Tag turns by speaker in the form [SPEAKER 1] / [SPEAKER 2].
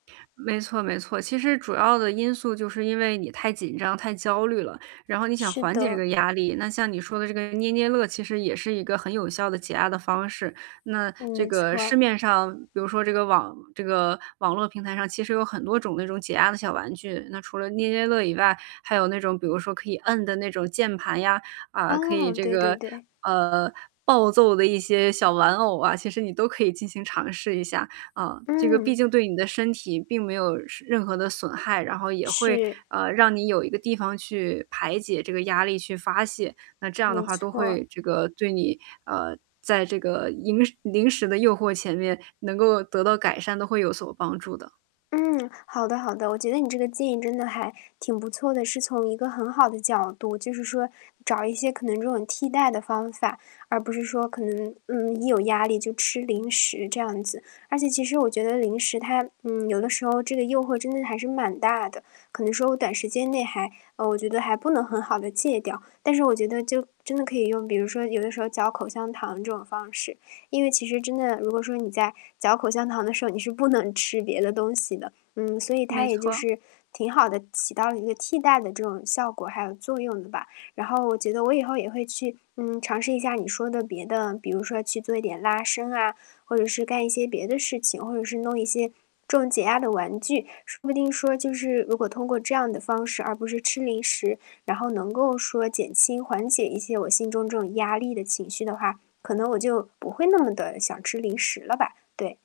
[SPEAKER 1] 没错，没错，其实主要的因素就是因为你太紧张、太焦虑了，然后你想
[SPEAKER 2] 是
[SPEAKER 1] 缓解这
[SPEAKER 2] 的。
[SPEAKER 1] 个压力，那像你说的这个捏捏乐，其实也是一个很有效的减压的方式，那这
[SPEAKER 2] 没错
[SPEAKER 1] 个
[SPEAKER 2] 儿。
[SPEAKER 1] 市面上比如说这个网这个网络平台上其实有很多种那种解压的小玩具，那除了捏捏乐以外，还有那种比如说可以摁的那种键盘呀，啊，可以
[SPEAKER 2] 哦，
[SPEAKER 1] 这
[SPEAKER 2] 对对
[SPEAKER 1] 个
[SPEAKER 2] 对。
[SPEAKER 1] 呃，暴揍的一些小玩偶啊，其实你都可以进行尝试一下。啊，这个毕
[SPEAKER 2] 嗯。
[SPEAKER 1] 竟对你的身体并没有什任何的损害，然后也会，
[SPEAKER 2] 是。
[SPEAKER 1] 呃，让你有一个地方去排解这个压力，去发泄，那这样的
[SPEAKER 2] 没
[SPEAKER 1] 话都
[SPEAKER 2] 错儿。
[SPEAKER 1] 会这个对你呃，在这个银时零食的诱惑前面能够得到改善，都会有所帮助的。
[SPEAKER 2] 嗯，好的，好的，我觉得你这个建议真的还挺不错的，是从一个很好的角度，就是说找一些可能这种替代的方法，而不是说可能，嗯，一有压力就吃零食，这样子。而且其实我觉得零食它嗯，有的时候这个诱惑真的还是蛮大的，可能说我短时间内还呃，我觉得还不能很好地戒掉，但是我觉得就真的可以用比如说有的时候嚼口香糖这种方式，因为其实真的如果说你在嚼口香糖的时候，你是不能吃别的东西的。嗯，所以它
[SPEAKER 1] 没
[SPEAKER 2] 也就
[SPEAKER 1] 错。
[SPEAKER 2] 是挺好地起到了一个替代的这种效果还有作用的吧。然后我觉得我以后也会去，嗯，尝试一下你说的别的比如说去做一点拉伸啊，或者是干一些别的事情，或者是弄一些这种解压的玩具，说不定说就是如果通过这样的方式，而不是吃零食，然后能够说减轻、缓解一些我心中这种压力的情绪的话，可能我就不会那么地想吃零食了吧。对。